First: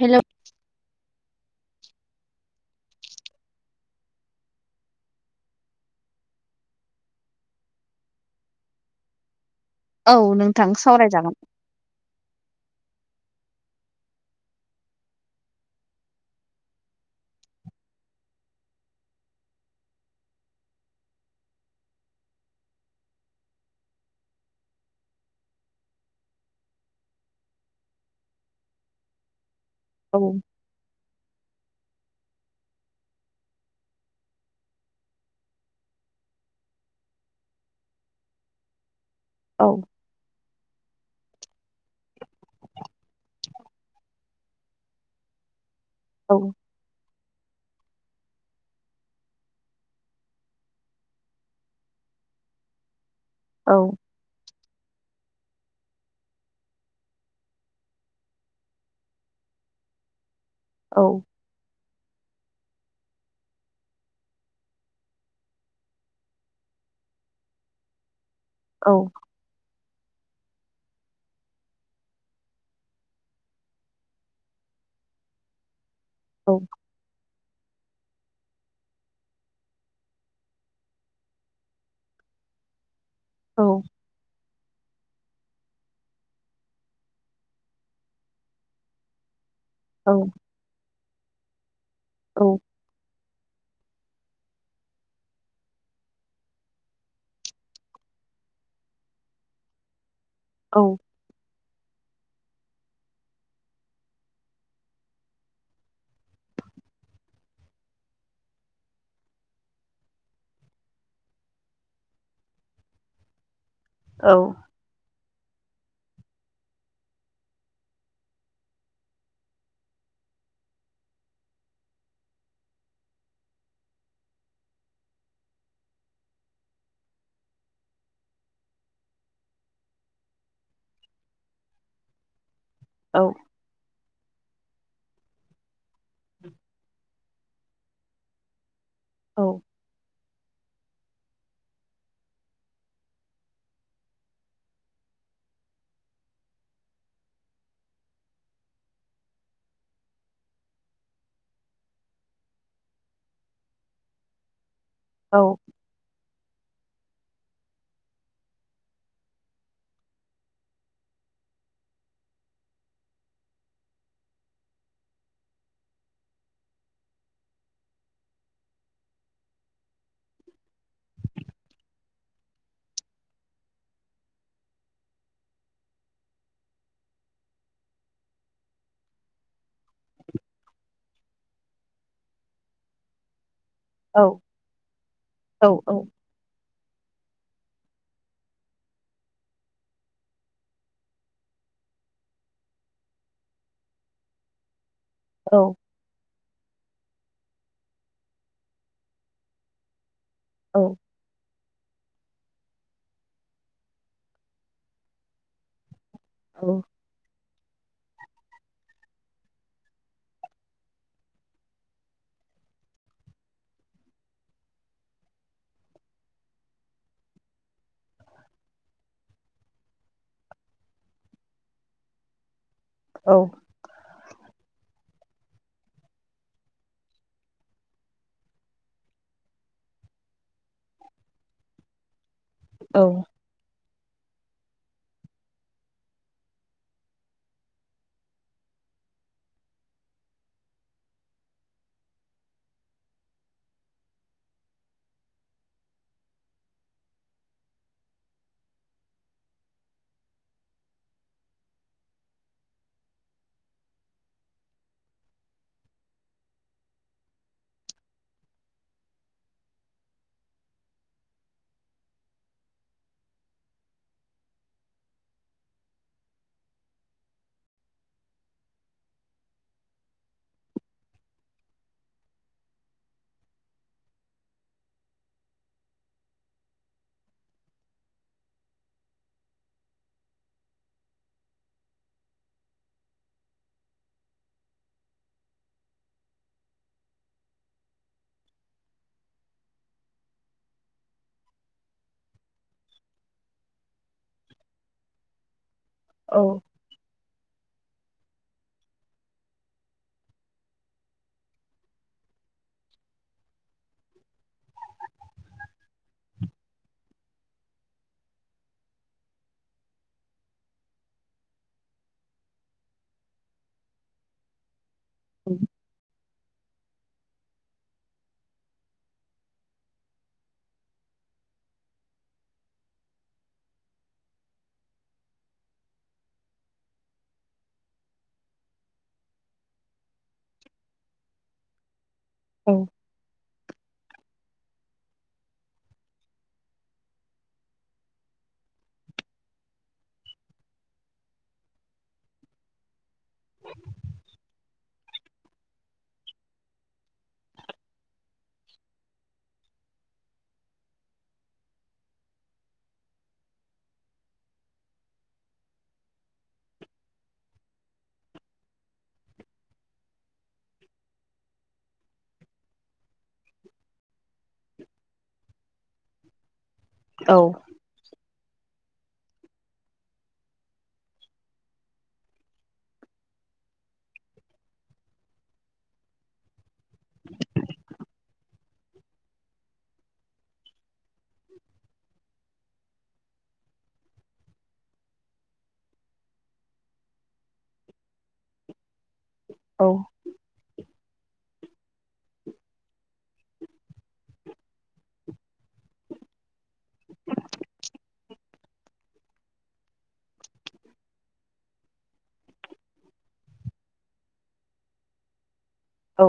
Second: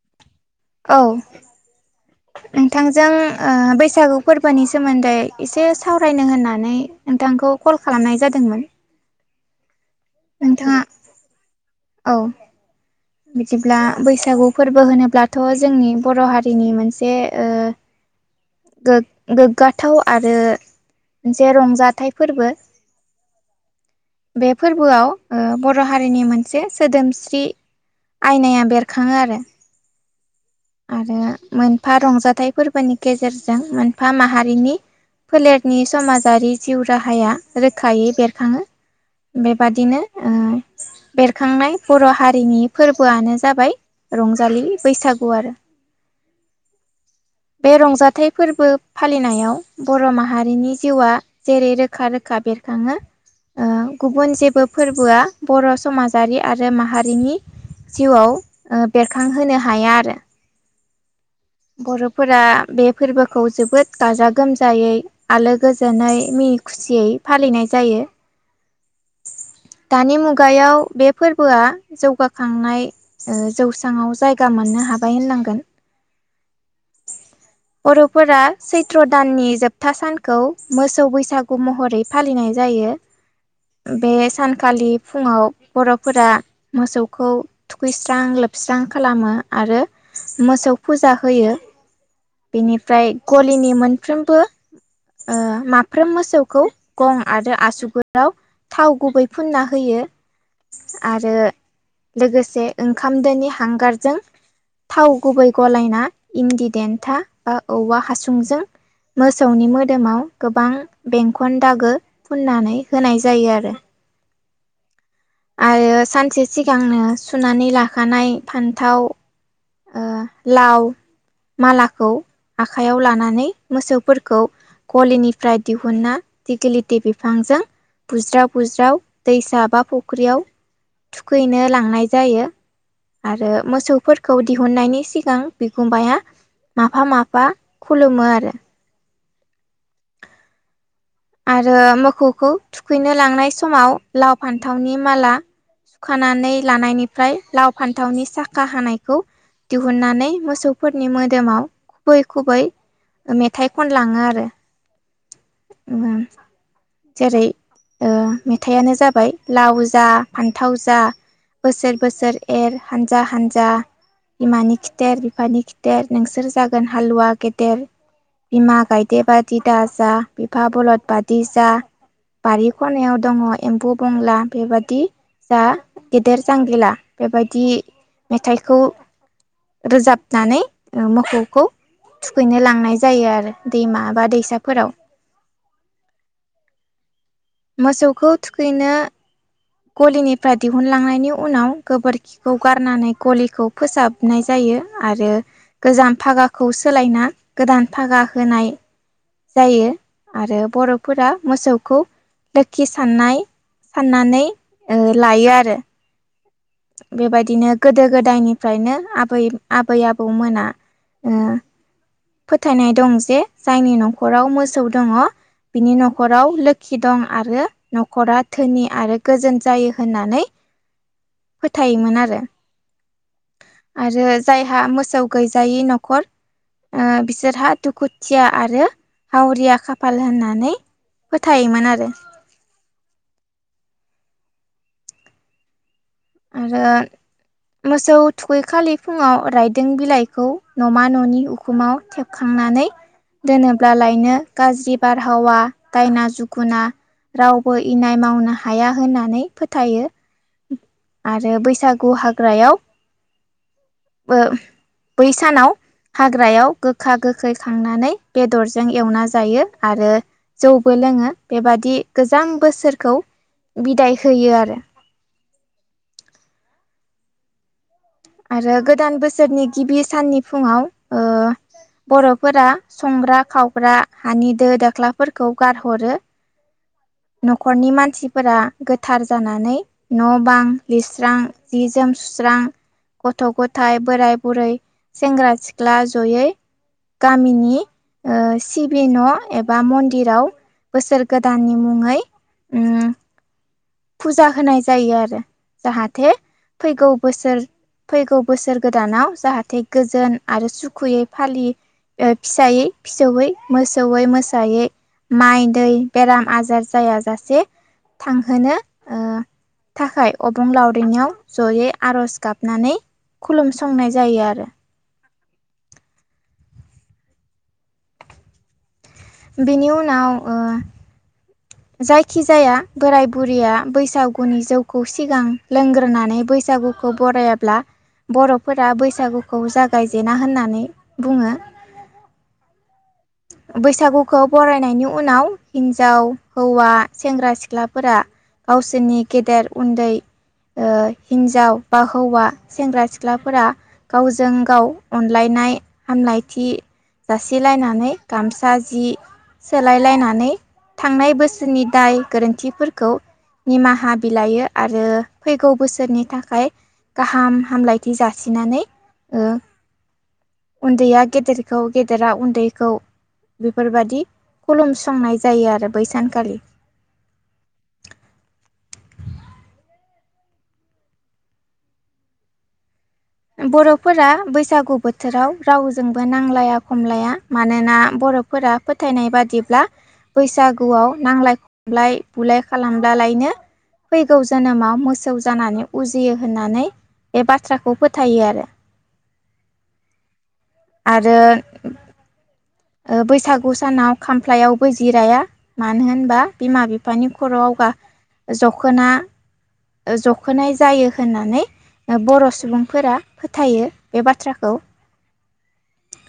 Hello औ नोंथांजों ओ बैसागु फोरबोनि सोमोन्दै एसे सावरायनो होननानै नोंथांखौ खौ कल खालामनाय जादोंमोन। औ नोंथां नोंथाङा सावराय जागोन। औ बिदिब्ला बैसागु फोरबो होनोब्लाथ' जोंनि बर' हारिनि मोनसे गोग-गोग्गाथाव आरो मोनसे रंजाथाइ फोरबो बे फोरबोआव ओ बर' हारिनि मोनसे सोदोमस्रि आयनाया बेरखाङो आरो औ आरो मोनफा रंजाथाइ फोरबोनि गेजेरजों जों मोनफा माहारिनि फोलेरनि समाजारि जिउ राहाया रोखायै बेरखाङो। औ बेबादिनो ओ बेरखांनाय बर' हारिनि फोरबोआनो जाबाय रंजालि बैसागु आरो औ। बे रंजाथाइ फोरबो फालिनायाव बर' माहारिनि जिउआ जेरै रोखा रोखा बेरखाङो। आ औ गुबुन जेबो फोरबोआ बर' समाजारि आरो माहारिनि जिउआव आ बेरखांहोनो हाया आरो औ बर'फोरा बे फोरबोखौ जोबोद गाजा गोमजायै आलो गोजोनै मिनि खुसियै फालिनाय जायो। औ दानि मुगायाव बे फोरबोआ जौगाखांनाय ओ जौस्रांव जायगा मोननो हाबाय। बाय होलांगोन औ बर'फोरा सैत्र दाननि जोबथा सानखौ मोसौ बैसागु महरै फालिनाय जायो। औ बे सानखालि फुङाव बर'फोरा मोसौखौ थुखैस्रां लोबस्रां खालामो। आरो औ मोसौ फुजा होयो औ बेनिफ्राय गलिनि मोन फ्रोमबो आ माफ्रोम मोसौखौ गं आरो आसुगुराव थाव गुबै फुनना होयो। आरो लोगोसे ओंखाम दोनि हांगारजों थाव गुबै गलायना इनदि देन्था बा औवा हासुंजों मोसौनि मोदोमाव गोबां बेंखन दागो फुननानै होनाय जायो आरो औ आरो सानसे सिगांनो सुनानै लाखानाय फान्थाव ओं लाव मालाखौ आखाइयाव लानानै मोसौफोरखौ गलिनिफ्राय दिहुनना दिगिलिटि बिफांजों बुज्राव बुज्राव दैसा बा फुख्रियाव थुखैनो लांनाय जायो। औ औ आरो मोसौफोरखौ दिहुननायनि सिगां बिगुमाया माफा माफा बा खुलुमो आरो औ आरो मोखोखौ थुखैनो लांनाय समाव लाव, फान्थावनि माला सुखानानै लानायनिफ्राय लाव फान्थावनि साखा हानायखौ दिहुननानै मोसौफोरनि मोदोमाव खुबै खुबै मेथाइ खनलाङो आरो उम जेरै ओ मेथाइयानो जाबाय लाव जा फान्थाव जा बोसोर बोसोर एर हानजा हानजा। बिमानि खिथेर बिफानि खिथेर नोंसोर जागोन हालुवा गेदेर। बिमा गायदेबादि दा जा बिफा बलद बादि जा। बारि खनायाव दङ एम्बु बंला बेबादि। जा गेदेर जांगिला बेबायदि मेथाइखौ रोजाबनानै मोखौखौ थुखैनो लांनाय जायो आरो। दैमा बा दैसाफोराव। औ औ। मोसौखौ थुखैनो गलिनिफ्राय दिहुनलांनायनि उनाव गोबोरखिखौ गारनानै गलिखौ फोसाबनाय जायो। आरो औ गोजाम फागाखौ सोलायना गोदान फागा होनाय जायो आरो बर'फोरा मोसौ खौ लोखि साननाय साननानै लायो आरो। बेबायदि बिदिनो गोदो गोदायनिफ्रायनो आबै आबै आबौमोना ओ फोथायनाय दं जे जायनि न'खराव मोसौ दङ बिनि न'खराव लोखि दं आरो न'खरा धोनि आरो गोजोन जायो होननानै। फोथायोमोन आरो। आरो जायहा मोसौ गैजायै न'खर ओ बिसोरहा दुखुथिया आरो हावरिया खाफाल होननानै फोथायोमोन आरो। औ। आरो मोसौ थुखैखालि फुङाव रायदों बिलाइखौ न'मा न'नि उखुमाव थेबखाङो। नानै दोनोब्ला लायनो गाज्रि बारहावा दायना जुगुना रावबो इनाय मावनो हाया होननानै फोथायो। आरो बैसागु हाग्रायाव ओ बै सानाव हाग्रायाव गोखा गोखै खांनानै बेदरजों एवना जायो आरो जौ बो लोङो बेबादि गोजाम बोसोरखौ बिदाय होयो आरो। आरो गोदान बोसोरनि गिबि साननि फुङाव ओ बर'फोरा संग्रा खावग्रा हानि दो दाख्लाफोरखौ गारहरो न'खरनि मानसिफोरा गोथार जानानै न' बां लिरस्रां जि जोम सुस्रां गथ' गथाय बोराय बुरै सेंग्रा सिख्ला जयै गामिनि ओ सिबि न' एबा मन्दिराव बोसोर गोदाननि मुङा [unintelligible] ओम फुजा होनाय जायो आरो जाहाथे फैगौ बोसोर फैगौ बोसोर गोदानाव जाहाथे गोजोन आरो सुखुयै फालियो। फिसायै फिसौयै मोसौैयै मोसायै माइ दै बेराम आजार जायाजासे थांहोनो ओ थाखाय अबं लावरिनियाव जयै आर'ज गाबनानै खुलुमसंनाय जायो आरो। औ। बेनि उनाव ओ जायखिजाया बोराय बुरैया बैसागुनि जौखौ सिगां लोंग्रोनानै बैसाग बैसागुखौ बरायाब्ला बर'फोरा बैसागुखौ जागायजेना होननानै बुङो। औ। बैसागुखौ बरायनायनि उनाव हिन्जाव हौवा सेंग्रा सिख्लाफोरा गावसोरनि गेदेर उन्दै ओ हिन्जाव बा हौवा सेंग्रा सिख्ला सिख्लाफोरा गावजों गाव अनलायनाय हामलायथि जासिलायनानै गामसा जि सोलायलायनानै थांनाय बोसोरनि दाय गोरोन्थिफोरखौ निमाहा बिलइयो आरो फैगौ बोसोरनि थाखाय गाहाम हामलायथि जासिनानै ओ उन्दैया गेदेरखौ गेदेरा उन्दैखौ बेफोरबायादि खुलुमसंनाय जायो आरो बै सानखालि। औ बर'फोरा बैसागु बोथोराव रावजोंबो नांलाया खमलाया मानोना बर बर'फोरा फोथायनाय बादिब्ला बैसागुआव नांजलाय खमलाय बुलाय खालामलालायनो फैगौ जोनोमाव मोसौ जानानै उजियो होननानै बे बाथ्राखौ फोथ थायो आरो औ आरो बैसागु सानाव खामफ्लायावबो जिराया मानो होनबा बिमा बिफानि खर' आव गा जखोनाय जायो होननानै। ओ बर' सुबुंफोरा फोथायो बे बाथ्राखौ। औ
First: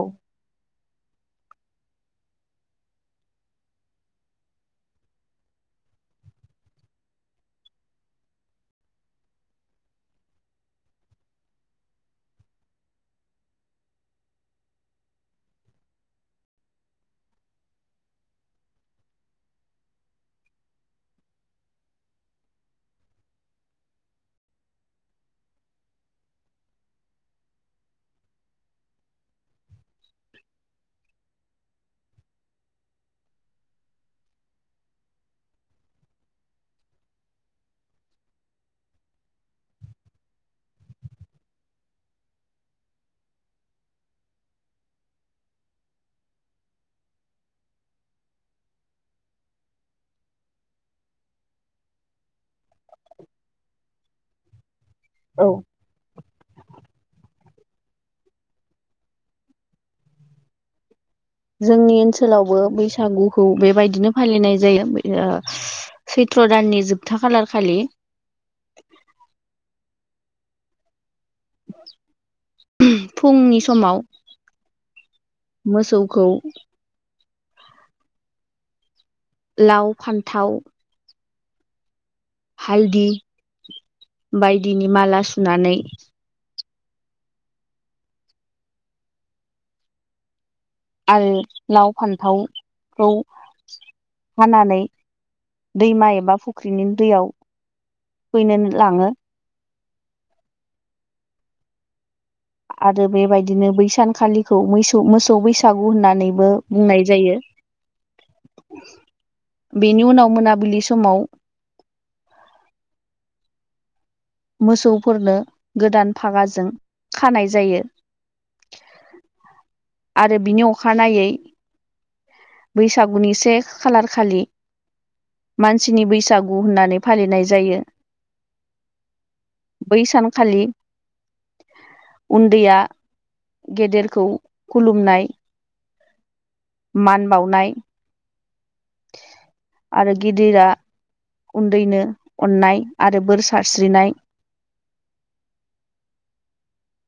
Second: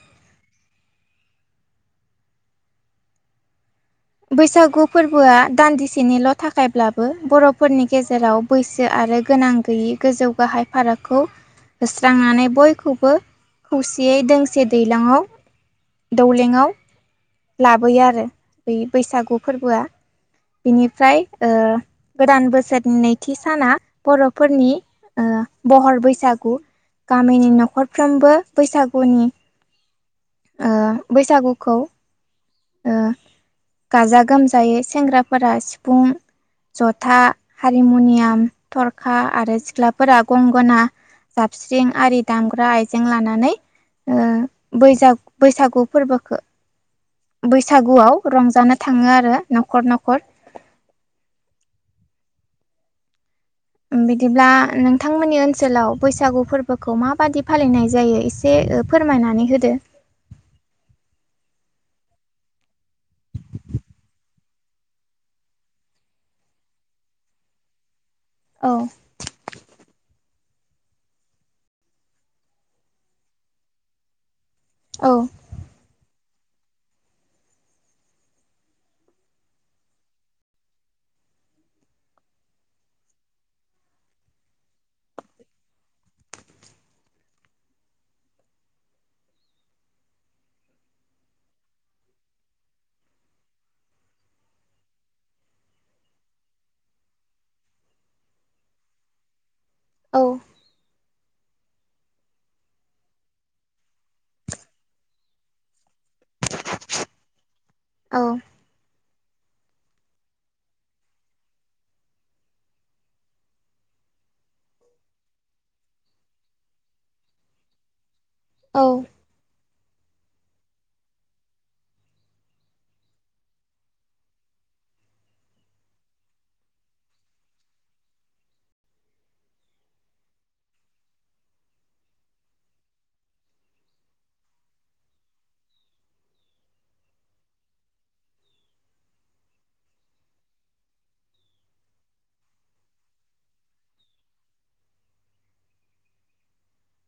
बैसागु फोरबोआ दान्दिसेनिल' थाखायब्लाबो बर'फोरनि गेजेराव बैसो आ आरो गोनां गैयै गोजौ गाहाय फारागखौ होस्रांनानै बयखौबो खौसेयै दोंसे दैज्लाङआव दौलेङआव सं लाबोयो आरो बै बैसागु फोरबोआ बिनिफ्राय ओ गोदान बोसोरनि नैथि साना बर'फोरनि बहर बैसागु गामिनि न'खरफ्रोमबो बैसागुनि बैसागुखौ ओ गाजा गोमजायै सेंग्राफोरा सिफुं जथा हारमुनियाम थरखा आरो सिख्णमतममलाफोरा गंगोना। जाबस्रिं आरि दामग्रा आइजें लानानै ओ बैसाग बैसागु फोरबोखौ बैसागुआव रंजानो थाङो आरो न'खर न'खर। बिदिब्ला नोंथांमोननि ओनसोलाव बैसागु फोरबोखौ माबादि फालिनाय जायो एसे फोरमायनानै होदो। जोंनि ओनसोलावबो बैसागुखौ बेबायदिनो फालिनाय जायो ओ सैत्र थ्रदाननि जोबथा खालार खालि। औ फुंनि समाव औ मोसौ खौ लाव फान्थाव हालदि बायदिनि माला सुनानै आरो लाव फान्थावखौ हानानै दैमा एबा फुख्रिनि दैयाव फैनो लाङो। औ आरो बेबायदिनो बैसानखालिखौ ममोसौ बैसागु होननानैबो बुंनाय जायो। औ बेनि उनाव मोनाबिलि समाव मोसौफोरनो गोदान फागाजों खानाय जायो। औ आरो बिनि अखानायै बैसागुनि से खालार खालि मानसिनि बैसागु होननानै फालिनाय जायो बै सानखालि उन्दैया गेदेरखौ खुलुमनाय मान बावनाय [inaudible] आरो गिदिरा उन्दैनो अननाय आरो बोर सारस्रिनाय [inaudible]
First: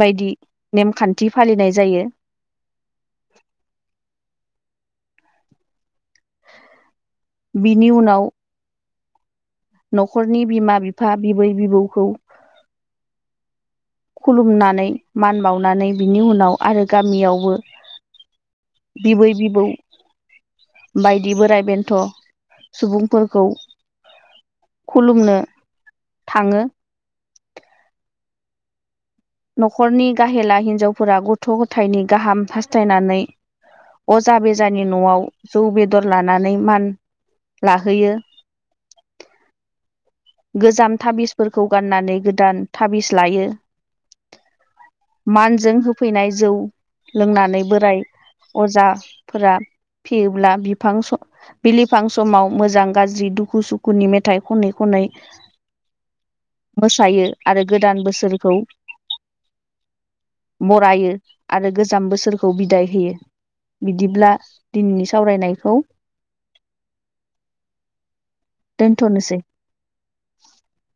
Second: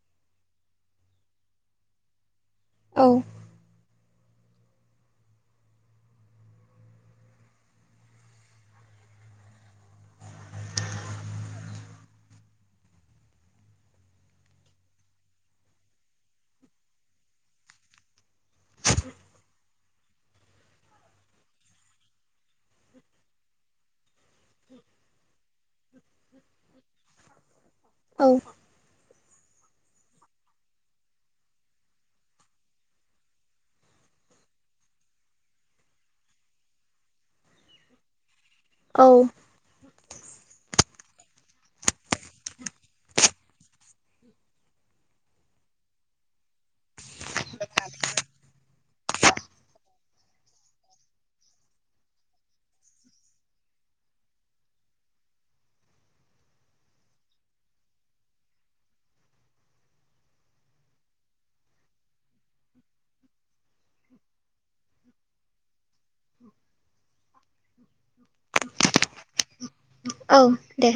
बायदि नेमखान्थि फालिनाय जायो औ बिनि उनाव न'खरनि बिमा बिफा बिबै बिबौखौ खुलुमनानै मान बावनानै बिनि उनाव आरो गामियावबो बिबै बिबौ बायदि बोराइ बेन्थ' सुबुंफोरखौ खुलुमनो थाङो। औ न'खरनि गाहेला हिन्जावफोरा गथ' गथायनि गाहाम हास्थायनानै अजा बेजानि न'आव जौ बेदर लानानै मान लाहोयो औ गोजाम थाबिसफोरखौ गाननानै गोदान थाबिस लायो। मानजों होफैनाय जौ लोंनानै बोराय अजाफोरा फेयोब्ला बिफां स' बिलिफां समाव मोजां गाज्रि दुखु सुखुनि मेथाइ खनै खनै मोसायो आरो गोदान बोसोरखौ बरायो आरो गोजाम बोसोरखौ बिदाय होयो। बिदिब्ला दिनैनि सावरायनायखौ [inaudible] दोन्थनोसै। औ दे।